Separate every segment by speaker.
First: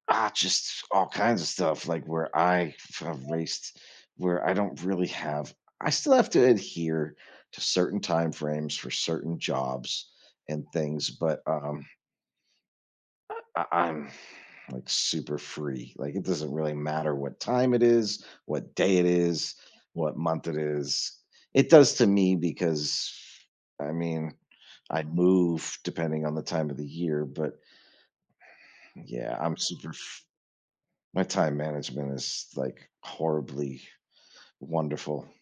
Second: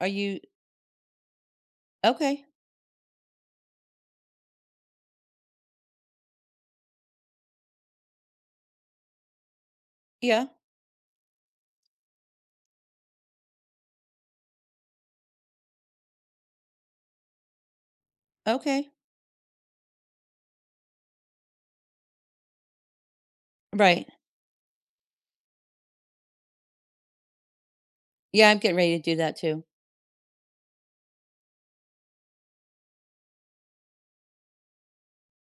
Speaker 1: Are
Speaker 2: Uh,
Speaker 1: you
Speaker 2: just all kinds of stuff like where
Speaker 1: Okay.
Speaker 2: I have raised, where I don't really have I still have to adhere to certain time frames for certain jobs
Speaker 1: Yeah.
Speaker 2: and things, but, um uh, I, I'm, like, super free. Like it doesn't really matter what time it is, what
Speaker 1: Okay.
Speaker 2: day it is, what month it is. It does to me because, I
Speaker 1: Right.
Speaker 2: mean, I move depending on the time of the year, but
Speaker 1: Yeah, I'm getting ready to do
Speaker 2: yeah,
Speaker 1: that
Speaker 2: I'm
Speaker 1: too.
Speaker 2: super f My time management is, like, horribly wonderful.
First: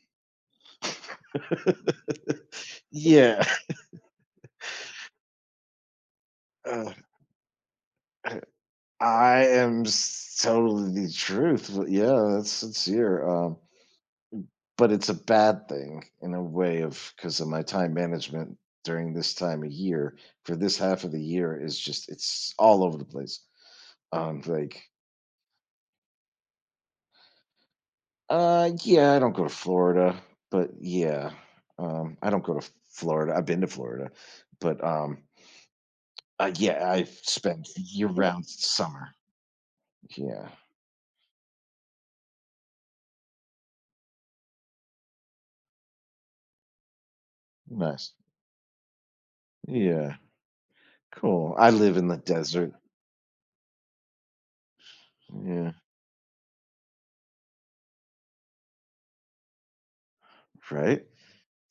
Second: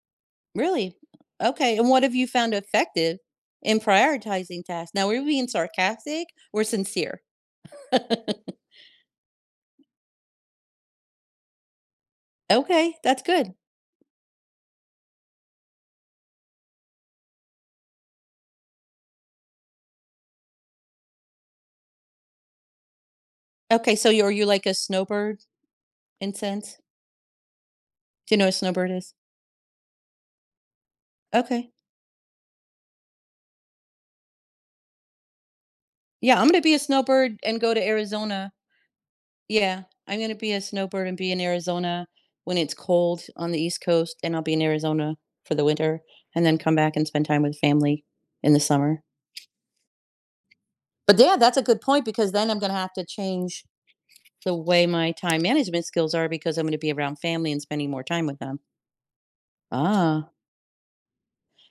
Speaker 1: Really? Okay, and what have you found effective
Speaker 2: Yeah.
Speaker 1: in prioritizing tasks? Now, we're being sarcastic or
Speaker 2: Uh,
Speaker 1: sincere?
Speaker 2: uh, I am s telling the truth, but, yeah, that's
Speaker 1: Okay, that's
Speaker 2: sincere, um,
Speaker 1: good.
Speaker 2: m but it's a bad thing in a way of ‘cause of my time management during this time of year for this half of the year, it's just, it's all over the place,
Speaker 1: Okay, so you're are
Speaker 2: um,
Speaker 1: you like a
Speaker 2: like
Speaker 1: snowbird in sense? Do you know what
Speaker 2: Uh,
Speaker 1: snowbird is?
Speaker 2: yeah, I don't go to Florida, but yeah,
Speaker 1: Okay.
Speaker 2: um, I don't go to Florida. I've been to Florida, but, um,
Speaker 1: Yeah, I'm
Speaker 2: uh,
Speaker 1: gonna be a
Speaker 2: yeah, I've
Speaker 1: snowbird and
Speaker 2: spent
Speaker 1: go to
Speaker 2: year-round
Speaker 1: Arizona.
Speaker 2: summer.
Speaker 1: Yeah, I'm gonna
Speaker 2: Yeah.
Speaker 1: be a snowbird and be in Arizona when it's cold on the East Coast, and I'll be in Arizona for the winter, and then come back and spend time with family
Speaker 2: Nice.
Speaker 1: in the summer.
Speaker 2: Yeah.
Speaker 1: But yeah,
Speaker 2: Cool,
Speaker 1: that's a
Speaker 2: I
Speaker 1: good
Speaker 2: live
Speaker 1: point,
Speaker 2: in the
Speaker 1: because then I'm
Speaker 2: desert.
Speaker 1: gonna have to change the way my time
Speaker 2: Yeah.
Speaker 1: management skills are because I'm gonna be around family and spending more time with them. Ah.
Speaker 2: Right.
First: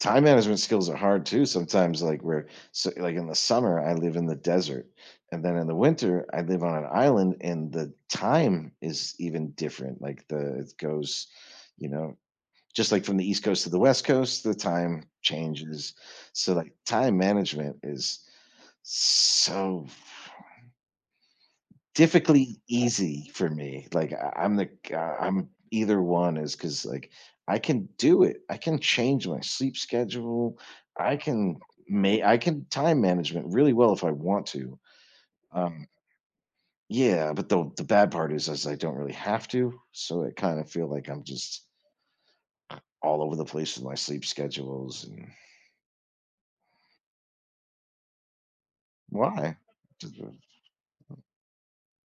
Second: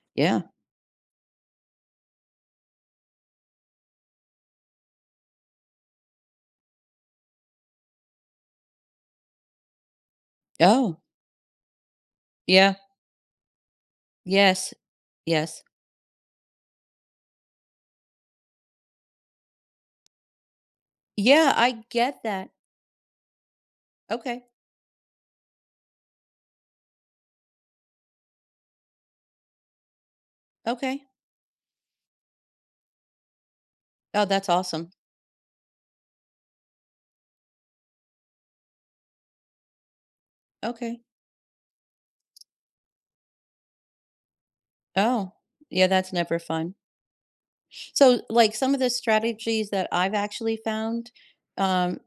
Speaker 2: Time
Speaker 1: Yeah.
Speaker 2: management skills are hard too sometimes, like, we're so, like in the summer, I live in the desert and then in the winter I live on an island and the time is even different, like, the it
Speaker 1: Oh.
Speaker 2: goes, you know,
Speaker 1: Yeah.
Speaker 2: just like from the East coast to the West coast, the
Speaker 1: Yes,
Speaker 2: time
Speaker 1: yes.
Speaker 2: changes. So, like, time management is so f
Speaker 1: Yeah, I get that.
Speaker 2: Typically easy for me, like I
Speaker 1: Okay.
Speaker 2: I'm, like, uh, I'm either one is ‘cause, like, I can do it. I can change my sleep schedule.
Speaker 1: Okay.
Speaker 2: I can ma I can time management really well if I
Speaker 1: Oh,
Speaker 2: want
Speaker 1: that's
Speaker 2: to.
Speaker 1: awesome.
Speaker 2: Um Yeah, but the the bad part is is I don't really have to, so I kinda feel
Speaker 1: Okay.
Speaker 2: like I'm just All over the place with my sleep schedules and
Speaker 1: Oh, yeah, that's never fun. So, like some of the
Speaker 2: Why?
Speaker 1: strategies that I've actually found,
Speaker 2: [unintelligible]
Speaker 1: um,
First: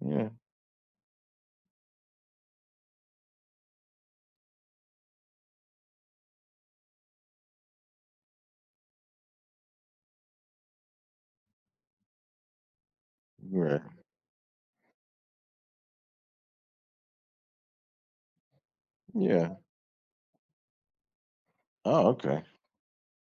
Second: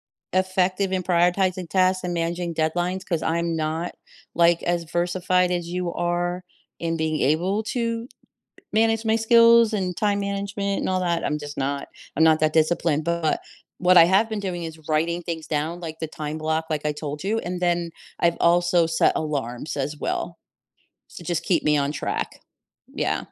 Speaker 2: Yeah.
Speaker 1: effective in prioritizing tasks and managing deadlines, ‘cause I'm not like as versified as you are in being able to manage my skills and time management and all that I'm just not I'm not that disciplined, but
Speaker 2: Right.
Speaker 1: what I have been doing is writing things down, like the time block like I told you, and then I've also set
Speaker 2: Yeah.
Speaker 1: alarms as well to just keep me on
Speaker 2: Oh,
Speaker 1: track.
Speaker 2: Okay.
Speaker 1: Yeah.